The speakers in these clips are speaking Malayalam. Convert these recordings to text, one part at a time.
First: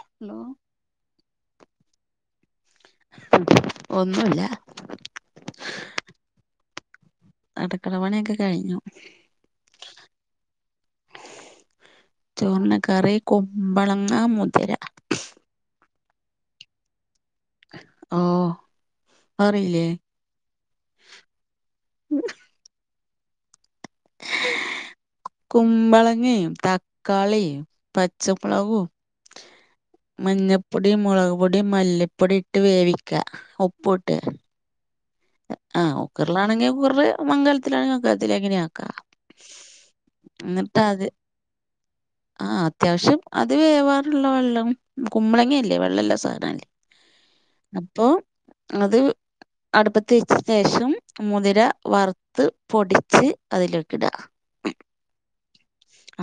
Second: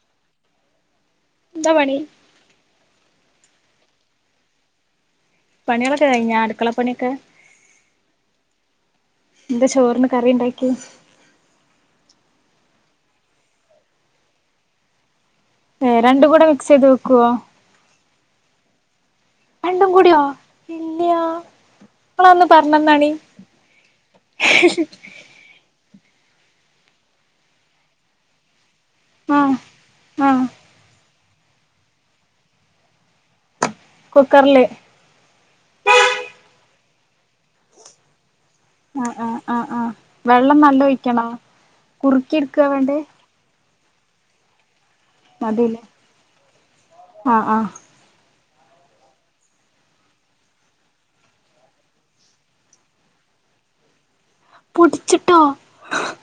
ഹലോ ന്താ പണി ഒന്നൂല്ല പണികളൊക്കെ കഴിഞ്ഞ അടുക്കളപ്പണിയൊക്കെ അടുക്കള പണിയൊക്കെ കഴിഞ്ഞു എന്താ ചോറിന് കറിണ്ടാക്കി ചോറിന് കറി കുമ്പളങ്ങ മുതിര ഏ രണ്ടും കൂടെ മിക്സ് ചെയ്ത് വെക്കോ ആ രണ്ടും കൂടിയോ ഇല്ല്യാ ഇങ്ങളൊന്ന് പറഞ്ഞന്നാണി കുമ്പളങ്ങിം തക്കാളിം പച്ചമുളകും ആ ആ മഞ്ഞപ്പൊടിം, മുളക് പൊടിം, മല്ലിപ്പൊടിട്ട് വേവി ക്ക ഉപ്പുട്ട് കുക്കറില് അ കുക്കറിലാണെങ്കിൽ കുകറില് മങ്കലത്തിലാണെങ്കി മങ്കല തിലെങ്ങിനിം ആക്ക ആ ആ ആ ആ വെള്ളം നല്ല ന്ന്ട്ടത് ഒഴിക്കണോ കുറുക്കി ആ എടുക്കാ വേണ്ടേ അത്യാവിശ്യം അത് വേ [unintelligible] വെള്ളം കുമ്പളങ്ങ്യല്ലേ മതില്ലേ വെള്ളല്ലെ സാനല്ലേ ആ ആ അപ്പൊ അത് അടുപ്പ ത്തെച്ചിട്ടേഷം മുതിര വർത്ത് പൊടിച്ച് അതിലേക്കിട പൊടിച്ചിട്ടോ? അ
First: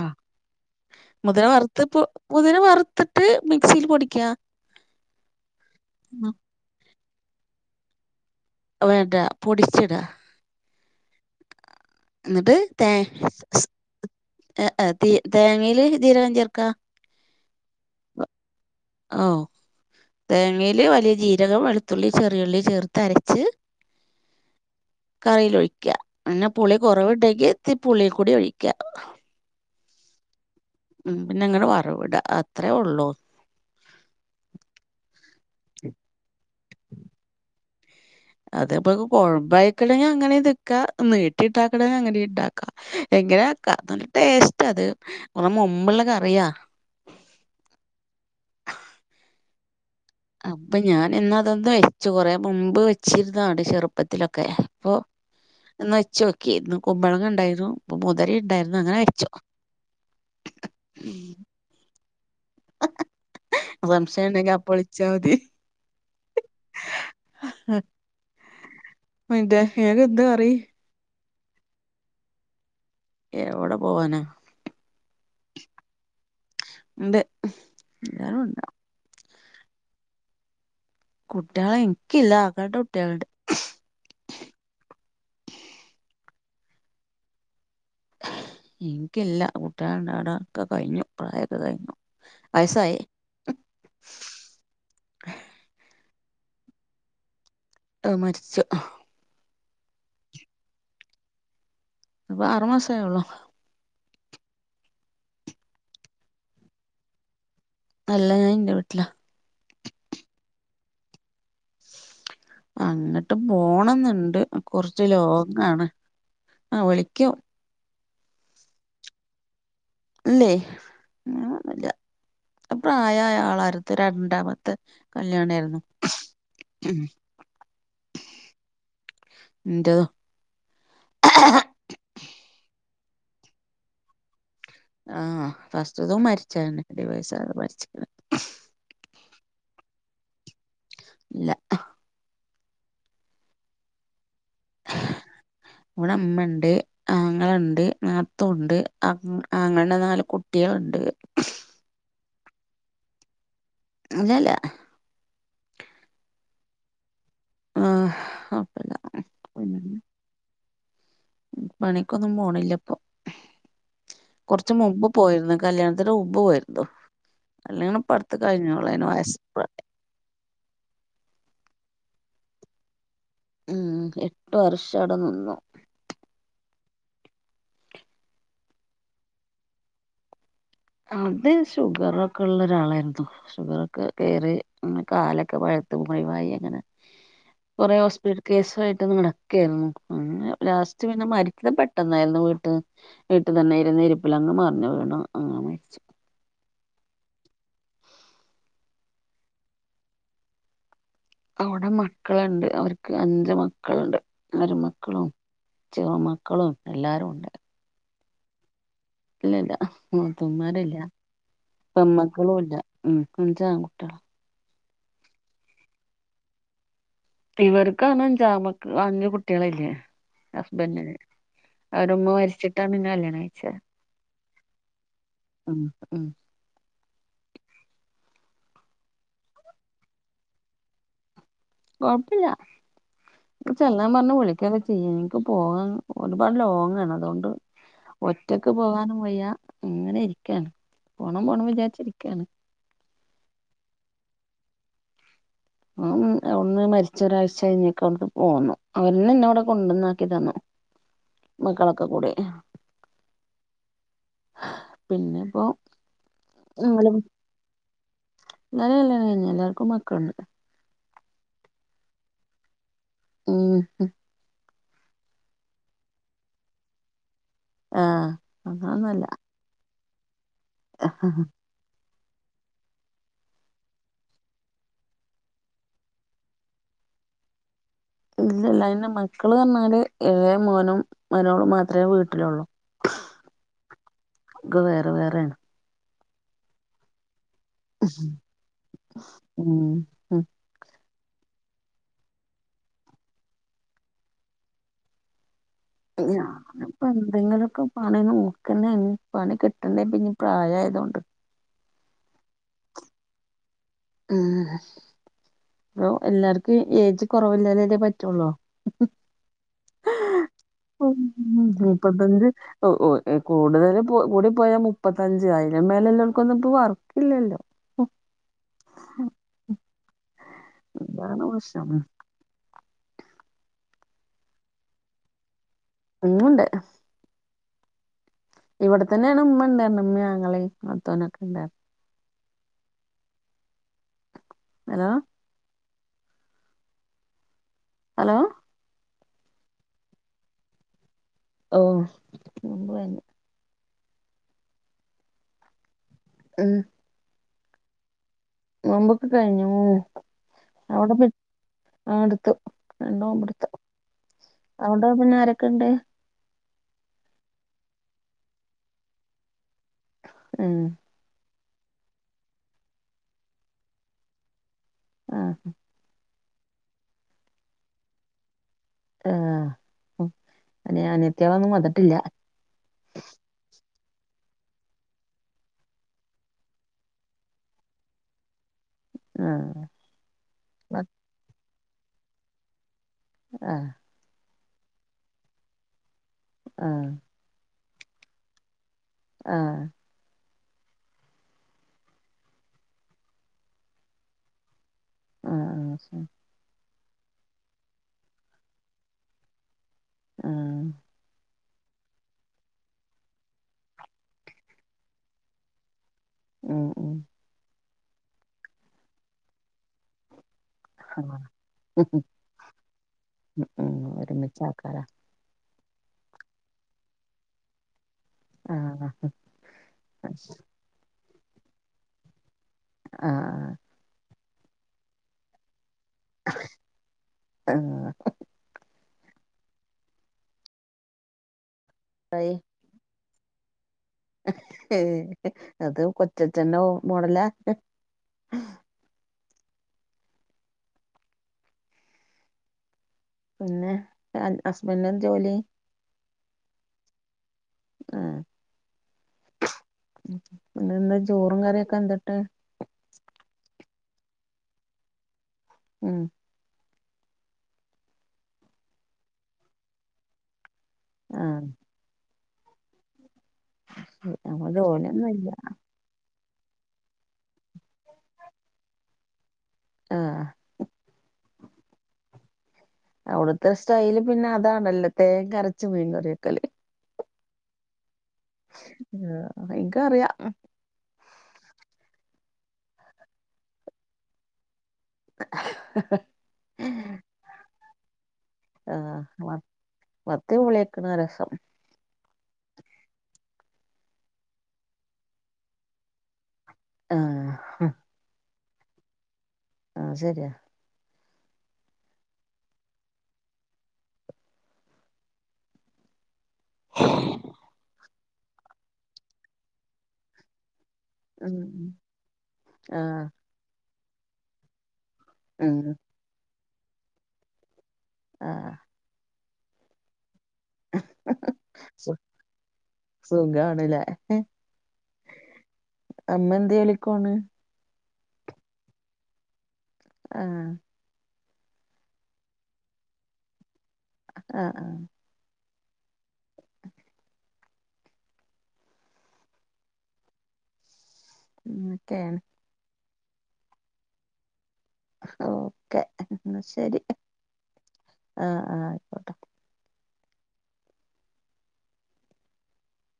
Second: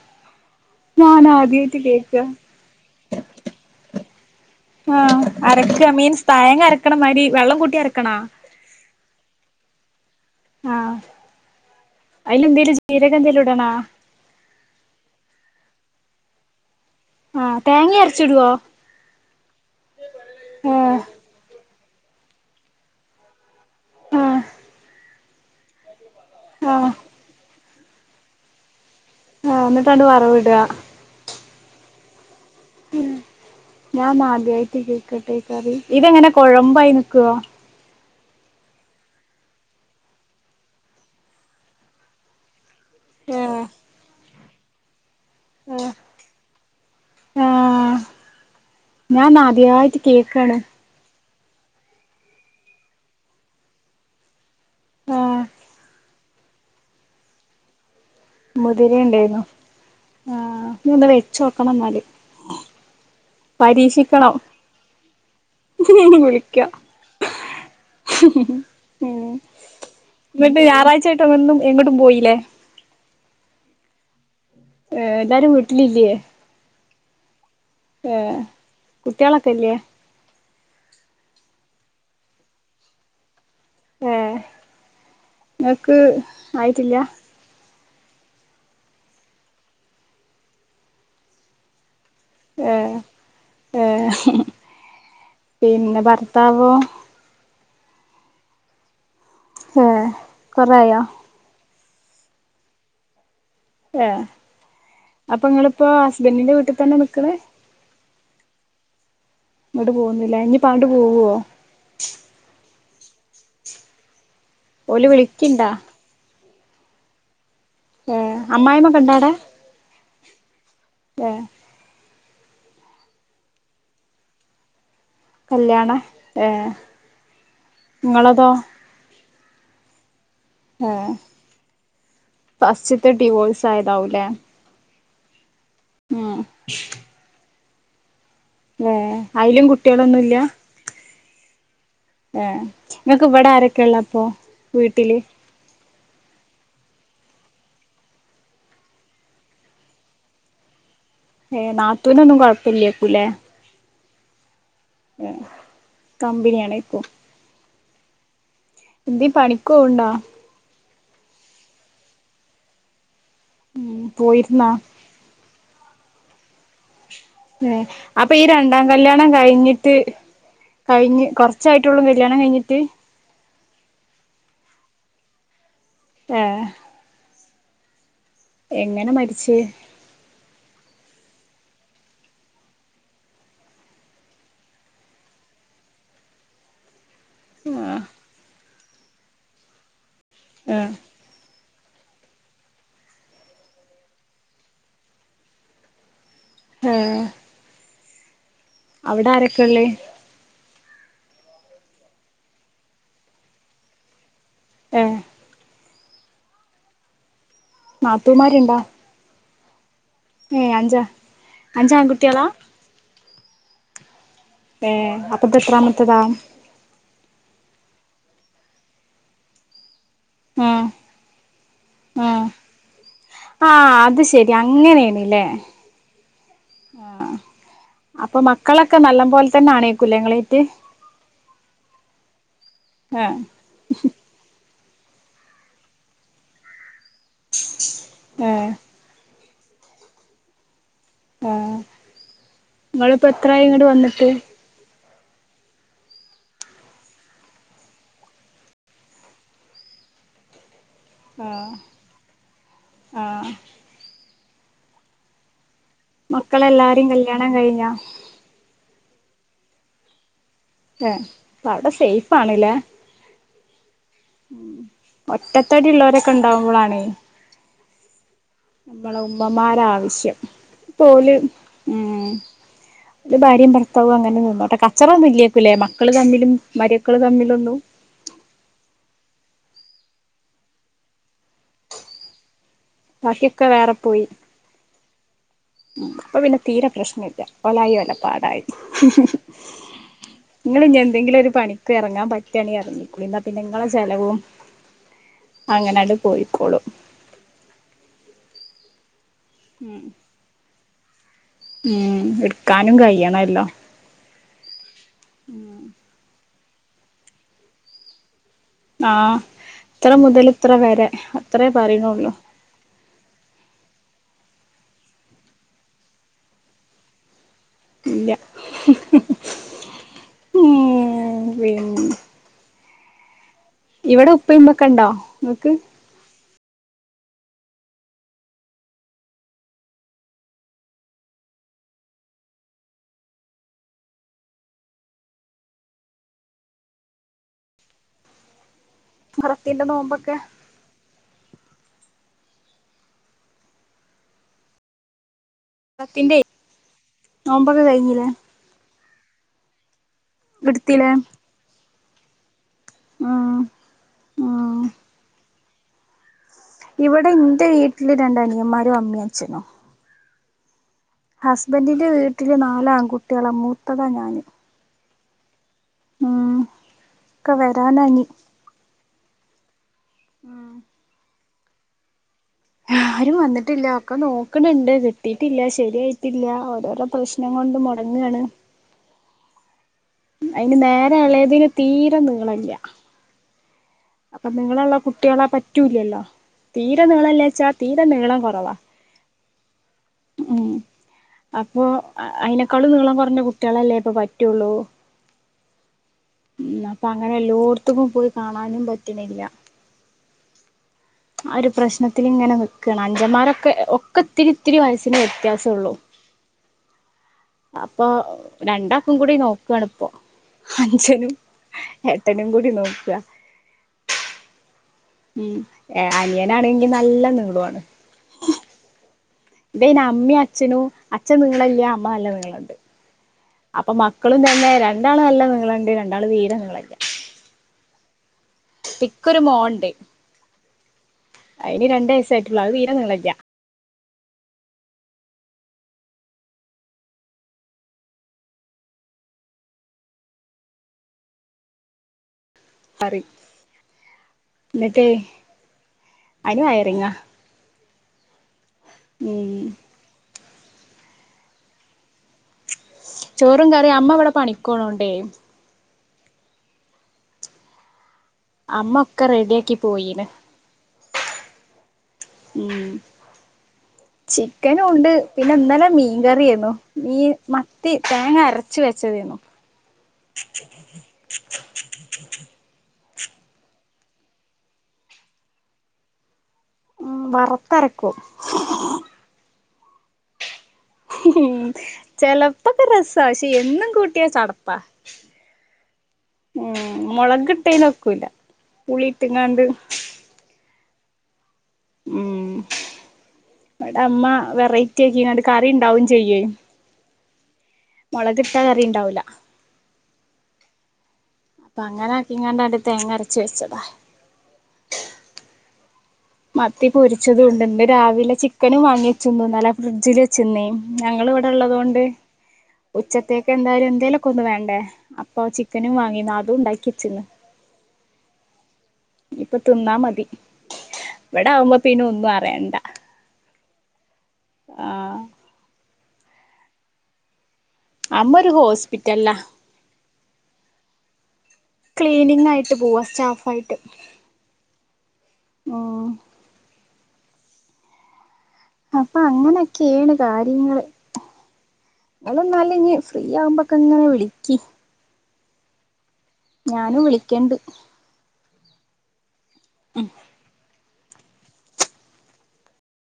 ഞാൻ മുതിര ആദ്യായിട്ട് വർത്ത് പ്പൊ കേക്കാ മുതിര വർത്ത്ട്ട് മിക്സീൽ പൊടിക്കാ ആ അരക്ക മീൻസ്, തഴങ്ങരക്ക്ണ മാരി വെള്ളം കൂട്ടി അരക്കണ? വേണ്ട, പൊടിച്ചിട ആ, അയ്ലെന്തേലും ജീരകന്തേലുടണാ? ഏ എ, തി തേങ്ങീല് ജീരകം ചേർക്കാ ആ തേങ്ങ അരച്ചിടുവോ ഓ തേങ്ങയില് ആഹ് വലിയ ജീരകം വെളുത്തുള്ളി ചെറിയുള്ളി ചേർത്ത് അരച്ച് ആഹ കറിൽ ഒഴിക്ക പിന്നെ പുളി കുറവുണ്ടെങ്കി തി പുളി കൂടി ഒഴിക്കാ ഇണ്ട് വറവ വിടുക ഉ പിന്നെ ഇങ്ങനെ പറവിട അത്രയേ ഉള്ളൂ ഞാൻ ആദ്യമായിട്ട് കേക്കട്ടെ കറി ഇതെങ്ങനെ കുഴമ്പായി നിക്കുവോ അതപ്പൊ കൊഴമ്പായിക്കളെ അങ്ങനെ നിൽക്കാ നീട്ടി ഇട്ടാക്കണ അങ്ങനെ ഇണ്ടാക്ക എങ്ങനെ ആഹ് ആക്ക നല്ല ടേസ്റ്റ് അത് കുറെ ആഹ് മുമ്പുള്ളൊക്കെ അറിയാ ആഹ് ഞാൻ ആദ്യായിട്ട് കേക്കാണ് അപ്പൊ ഞാൻ എന്നാ അതൊന്ന വെച്ചു കൊറെ മുൻപ് വെച്ചിരുന്നാണ് ചെറുപ്പത്തിലൊക്കെ അപ്പൊ ആഹ് ന്ന് ച്ച് നോക്കിന്ന് കൊുമ്പളങ്ങ ഉണ്ടായിരുന്നുപ്പൊ മുതിര ഉണ്ടായിരുന്നു ആ ന എന്ത വെച്ച നോക്കണം എന്നല് [unintelligible] സംശയം പരീക്ഷിക്കണം ഇണ്ടെങ്കി അപ്പൊ വിളിച്ചാ മതി. വിളിക്കാം [unintelligible] അന്റെ നക്ക് എന്താ കറി മും എങ്ങോട്ടും പോയില്ലേ ഏ എവിടെ പോവാനാ എല്ലാരും വിട്ടലില്ലയേ ഉണ്ട് എല്ലാരും ഉണ്ട കുട്ടികളക്കല്ലയ കുട്ടികളെ എനിക്കല്ല ആങ്ങളുടെ കുട്ടികളുടെ ഏ നിങ്ങക്ക് ആയിട്ടില്ല എനിക്കല്ല കുട്ടികളുണ്ടാവണ്ട ഒക്കെ കഴിഞ്ഞു പ്രായക്കെ കഴിഞ്ഞു ഏ വയസ്സായി ഏ പിന്നെ ഭർ താപോ ആ മരിച്ചു ആഹ് കുറായോ ഇപ്പൊ അറുമാസം ആയളോ ഏ അപ്പൊ നിങ്ങളിപ്പോ ഹസ്ബൻഡിന്റെ വീട്ടിൽ തന്നെ നിക്കണേ അല്ല ഞാൻ എന്റെ വീട്ടില പാണ്ട് പോവോ അങ്ങിട്ട് പോണംന്നുണ്ട് കുറച്ച് ഓല് വിളിക്ക്ണ്ടാ ലോങ്ങാണ് ആ വിളിക്കും ഏ അമ്മായിമ്മൊക്കെ ഇണ്ടാടാ അല്ലേ അങ്ങനൊന്നുല്ല അ പ്രായമായ ആളാരത്ത് രണ്ടാമത്തെ കല്യാണായിരുന്നു കല്യാണ ഏ നിങ്ങളതോ എൻ്റെത് ഹ പസ്റ്റിത്തെ ഡിവോഴ്സ് ആയതാവൂലേ ആ ഫസ്റ്റ്ത് ഉം മരിച്ചരുന്നേ ഡിവോഴ്സാകാത മരി ഏ അയിലും കുട്ടികളൊന്നുംല്ല ഇല്ല ഏ നിങ്ങക്ക് ഇവിടെ ആരൊക്കെയ ഉള്ള അപ്പൊ വീട്ടില് ഇവിടെ അമ്മ ഉണ്ട് ആങ്ങളുണ്ട് നാത്തുണ്ട് അങ് ആങ്ങുടെ നാല് കുട്ടികളുണ്ട് ഏ നാത്തൂനെന്നും കൊഴപ്പില്ലക്കൂലെ അങ്ങെല്ല കമ്പിനിയാണ് ഇപ്പൊ ആഹ് എന്തേ പിന്നെ പണിക്കേണ്ടോ പണിക്കൊന്നും പോണില്ലപ്പൊ ഉം പോയിരുന്നോ കുറച്ച് മുമ്പ് പോയിരുന്നു കല്യാണ അത് ഉുമ്പ്യുരുന്നു ഏ അപ്പൊ ഈ രണ്ടാം കല്യാണം വയസ് കഴിഞ്ഞിട്ട് കഴിഞ്ഞ് കൊറച്ചായിട്ടുള്ളൂ വില്യാണം കഴിഞ്ഞിട്ട് ഉം എട്ട് വർഷം അട നിന്നു ആഹ് എങ്ങനെ മരിച്ചേ അത് ഷുഗറൊക്കെ ഉള്ള ഒരാളായിരുന്നു ഷുഗർ ഒക്കെ കയറി അങ്ങനെ കാലൊക്കെ പഴു ത്തു മയിവായി അങ്ങനെ ആ കൊറെ ഹോസ്പിറ്റൽ കേസയിട്ട് നടിക്കായിരുന്നു അങ്ങെ ആ ലാസ്റ്റ് പിന്നെ മരിക്കപ്പെ പെട്ടെന്നായിരുന്നു വീട്ട് വീട്ടു തന്നെ ഇരുന്ന ഇരിപ്പിൽ അങ്ങ് മറിഞ്ഞ് വീണു അങ്ങ മരിച്ചു ആഹ് അവിടെ ആരൊക്കെയ ഉള്ളേ അവിടെ മക്കളുണ്ട് അവർക്ക് അഞ്ച് മക്കളുണ്ട് ഏ മരിമക്കളും ചെറുമക്കളും എല്ലാരും ഉണ്ട് നാത്തൂമാരുണ്ടാ? ഇല്ലല്ല നാത്തുമാരില്ല അഞ്ച് ആൺകുട്ടികളാ പെമക്കളും ഇല്ല മ് അഞ്ചാം ട്ട [unintelligible] ഏ അപ്പത്ത്തെത്രമത്തതാ ഇവർക്ക് തന്നെ അഞ്ചാമക്കള് അഞ്ചുകുട്ടികളല്ലേ ആ ഹസ്ബൻഡിന് ആ അവരുമ്മ മരിച്ചിട്ടാണ് എന്നെ കല്യാണം ആ കഴിച്ചേ അത് ശരി മ് മ് ആ അപ്പൊ മക്കളൊക്കെ നല്ല ബോലെ തന്നെയാണ് കുല്ലേങ്ങളീറ്റ് കുഴപ്പില്ല പ്പ ചെല്ലാൻ പറഞ്ഞ് വിളിക്കണോ ചെയ എനിക്ക് പോകാൻ ഒരുപാട് ലോങ് ആണ് അതുകൊണ്ട് ആ ഒറ്റക്ക് പോകാനും വയ്യ ഇങ്ങനെ ഇരിക്കാണ് പോണം ആ പോണം വിചാരിച്ചിരിക്കാണ് നിങ്ങിപ്പോ എത്രായി ഇങ്ങോട്ട് വന്നിട്ട് ആ അവിന്ന് മരിച്ച ഒരാഴ്ച കഴിഞ്ഞൊക്കെ അവിടുക്ക് പോന്നു അവര്ന്ന എന്നന്നെ അവിടെ കൊണ്ടുവന്നാക്കി തന്നു ആഹ് മക്കളൊക്കെ കൂടെ ആഹ് പിന്നെപ്പോ മക്കളെല്ലാരും കല്യാണം കഴിഞ്ഞ നല്ലല്ലാണ് ക എല്ലാവർക്കും മക്കളുണ്ട് ഏ അവിടെ സേഫ ആണല്ലേ [inaudible] ഉ ഒറ്റത്തടി ഉള്ളവരൊക്കെ ഉണ്ടാവുമ്പോളാണേ ആ നമ്മള ഉമ്മമാരാവശ്യം പോല ഉം [inaudible] ഓല് ഭാര്യയും ഭർത്താവും അങ്ങനെ നിന്നോട്ടെ കച്ചറൊന്നു ഇല്ലകുലേ മക്കളെ തമ്മിൽ മരക്കള് തമ്മിലൊന്നും ഇല്ല അതിറെ മക്കള് പറഞ്ഞാല് ഇളേ മോനും മരോളും മാത്രമേ വീട്ടിലുള്ളൂ പഹിയൊക്കെ വേറെ പോയി ഒക്കെ വേറെ വേറെയാണ് ഉ അപ്പൊ പിന്നെ തീരെ പ്രശ്ന ഇല്ല ഒലായി ഓല പാടായി ഉം ഉം നിങ്ങൾ എന്തെങ്കിലും ഒരു പണിക്ക് ഇറങ്ങാൻ പറ്റിയണ ഇറങ്ങിക്കളി എന്നാ പിന്നെങ്ങളെ ചെലവും അങ്ങനാണ്ട് പോയിക്കോളും ഞാനിപ്പൊ എന്തെങ്കിലുമൊക്കെ പണ നോ കെനയാണ് പണി കിട്ടണ്ടേ ഉം പ്പ പ്രായമായതുകൊണ്ട് ഉം എടുക്കാനും കഴിയണല്ലോ ഉ അപ്പൊ എല്ലാർക്കും ഏജ് കുറവില്ലതതേ പറ്റുള്ളൂ ആ പറയണള്ളൂ മുപ്പത്തഞ്ച് കൂടുതൽ കൂടി പോയാ മുപ്പത്തഞ്ച ആയിരം മേലെല്ലാവർക്കൊന്നുംപ്പ വർക്കില്ലല്ലോ ഇല്ല വാന ഉം മശ പിന്നെ ഇവിടെ ഉപ്പിമ്മക്കെ ഉണ്ടോ ഇങ്ങൾക്ക് മമണ്ട് ഇവിടെത്തന്നെയാണ് ഉമ്മ ഉണ്ടാരരുന്ന അങ്ങളി നാത്തൂനൊക്കെ ഉണ്ടായി ഹലോ ഹലോ മുഹറത്തിന്റെ നോമ്പൊക്കെ ഓ മുമ്പ് തന്നെ റത്തിന്റെ ഉം നോമ്പൊക്കെ കഴിഞ്ഞില്ലേ നോമ്പൊക്കെ കഴിഞ്ഞു ഇടുത്തിലെ അവിടെ പി ആ എടുത്തു രണ്ടോമ്പ് ഉം അവിടെ പിന്നെ ആരൊക്കെ ഇണ്ട് ഇവിടെ എറെ വീട്ടില് രണ്ട് അനിയന്മാരോ അമ്മിയ അച്ഛനോ ഉം ഹസ്ബൻഡിന്റെ വീട്ടില് നാലാം ആൺകുട്ടികള മൂത്തത് ഞാൻ ആ ഇക്ക വരാനായി ആ അന്നെനത്തിയാളൊന്നും വന്നിട്ടില്ല ആരും വന്നിട്ടില്ല ഒക്കെ നോക്കണണ്ട് കിട്ടിട്ടില്ല ശരിയായിട്ടില്ല ഓരോരോ പ്രശ്നങ്ങ കൊണ്ട് മുടങ്ങയാണ് ആ അയിന് ബ- നേരെ യെളയതന് തീരെം നീളില്ല ആ അപ്പൊ നിങ്ങളുള്ള കുട്ടികളെ പറ്റൂല്ലല്ലോ ആ തീരെ നീളംല്ലാച്ചാ തീരെ നീളം കുറവാ ആ ഉം അപ്പൊ അയിനേക്കാളും നീളം കൊറഞ്ഞ കുട്ട്യളല്ലേ ഇപ്പൊ പറ്റുള്ളൂ ആ ആ ശരി. അപ്പൊങ്ങനെ എല്ലോടത്തക്കും പോയി കാണാനും പറ്റണില്ല ആ ആ ഒരു പ്രശ്നത്തില്ങ്ങനെ നിക്കാണ് അഞ്ചന്മാരൊക്കെ ഒക്കെ ഇത്തിരിത്തിരി വയസ്സിന്റെ വ്യത്യാസെള്ളു [unintelligible] അപ്പൊ രണ്ടാക്കും കൂടി നോക്കുവാണിപ്പോ ആ അഞ്ചനും എട്ടനും കൂടി നോക്കാ ഉം ഒരുമിച്ച് ആൾക്കാരാ ഉം അനിയനാണെങ്കി നല്ല നീളവാണ് ആ ഇന്തേയ്ന് അമ്മേ അച്ഛനു അച്ഛ നീളല്ല്യ അമ്മ നല്ല നീളണ്ട് ആ അപ്പൊ മക്കളും തന്നെ രണ്ടാളല്ല നീളണ്ട് രണ്ടാള് തീരെ നീളല്ല്യ ആ പിക്കൊരുമോണ്ടെ അയിന് രണ്ടു ആയി. വയസ്സായിട്ടുള്ളൂ അതീരെ നീളല്ല്യ അത് കൊച്ചച്ചന്റെ മോഡലാ ആഹ [unintelligible] പറയും പിന്നെ അസ്ബൻഡ എന്നിട്ട് ജോലി അയിന് വയറിങ്ങാ ആ ഉം പിന്നന്താ ചോറും കറിയൊക്കെ എന്ത ചോറും കറിയ അമ്മവിടെ പണിക്കോണോണ്ടേ ഉം അമ്മ ഒക്കെ റെഡി ആക്കി പോയീന് ആ ഉം നമ്മ ചിക്കനും ഉണ്ട് ജോലിയൊന്നുല്ല പിന്നെ ന്നലെ മീൻ [unintelligible] കറി ഈ മത്തി തേങ്ങ അരച്ച് വെച്ചതേന്നു ആ അവിടുത്തെ സ്റ്റൈല് പിന്നതാണല്ലോ തേങരച്ച് മീൻകറിയെക്ക വറത്തരക്കൂ ആ ഇക്കറിയാം ഉം ചെലപ്പോക്കെ രസാ പക്ഷെ എന്നും കൂട്ടിയാ ചടപ്പാ ഉം മൊളകിട്ടേന വക്കൂല്ല ആ മ മത്തി വിളിയക്കണ രസം ഉം ഇവിടമ്മ വെറൈറ്റി ആക്കിനാണ്ട് കറിണ്ടാവും ചെയ്യേ ആഹ് മൊളകിട്ടാ കറിണ്ടാവൂല ആ ശരിയാ അപ്പൊ അങ്ങനാക്കിനാങ്ങാണ്ടാണ്ട് തേങ്ങരച്ച് വെച്ചതാ മത്തി പൊരിച്ചതുണ്ട് ന്ന് രാവിലെ ചിക്കനും വാങ്ങിയെച്ചൂന്ന് ന്നലെ ഫ്രിഡ്ജിൽ വച്ചുന്നേ ഞങ്ങള് വിടെള്ളത് ഉം കൊണ്ട് ആഹ് ഉച്ചത്തേക്കെന്തായാലും എന്തേലുക്കെന്ന് വേണ്ടേ അപ്പൊ ഉം ചിക്കനും വാങ്ങിന്ന അതും ഉണ്ടാക്കി വച്ചിന്ന് ആ ഇപ്പൊ തിന്നാ മതി ഇവിടാവുമ്പ പിന്നൊന്നും അറിയണ്ട സുഖാണ്ലേ ആ അമ്മ എന്ത്യോലിക്കോണ് അമ്മ ഒരു ഹോസ്പിറ്റല്ലാ ആ ക്ലീനിങ് ആയിട്ട് പോവാ സ്റ്റാഫായിട്ടേ ആ ആ ഓ അപ്പൊ അങ്ങനൊക്കെയേണ് കാര്യങ്ങള് അങ്ങനൊക്കേണ് [unintelligible] ഫ്രീയാവുമ്പക്കെങ്ങനെ വിളിക്ക് ഓക്കെ ഞാനും വിളിക്കണ്ട് ആഹ ആഹ് ആയിക്കോട്ടെ ഉം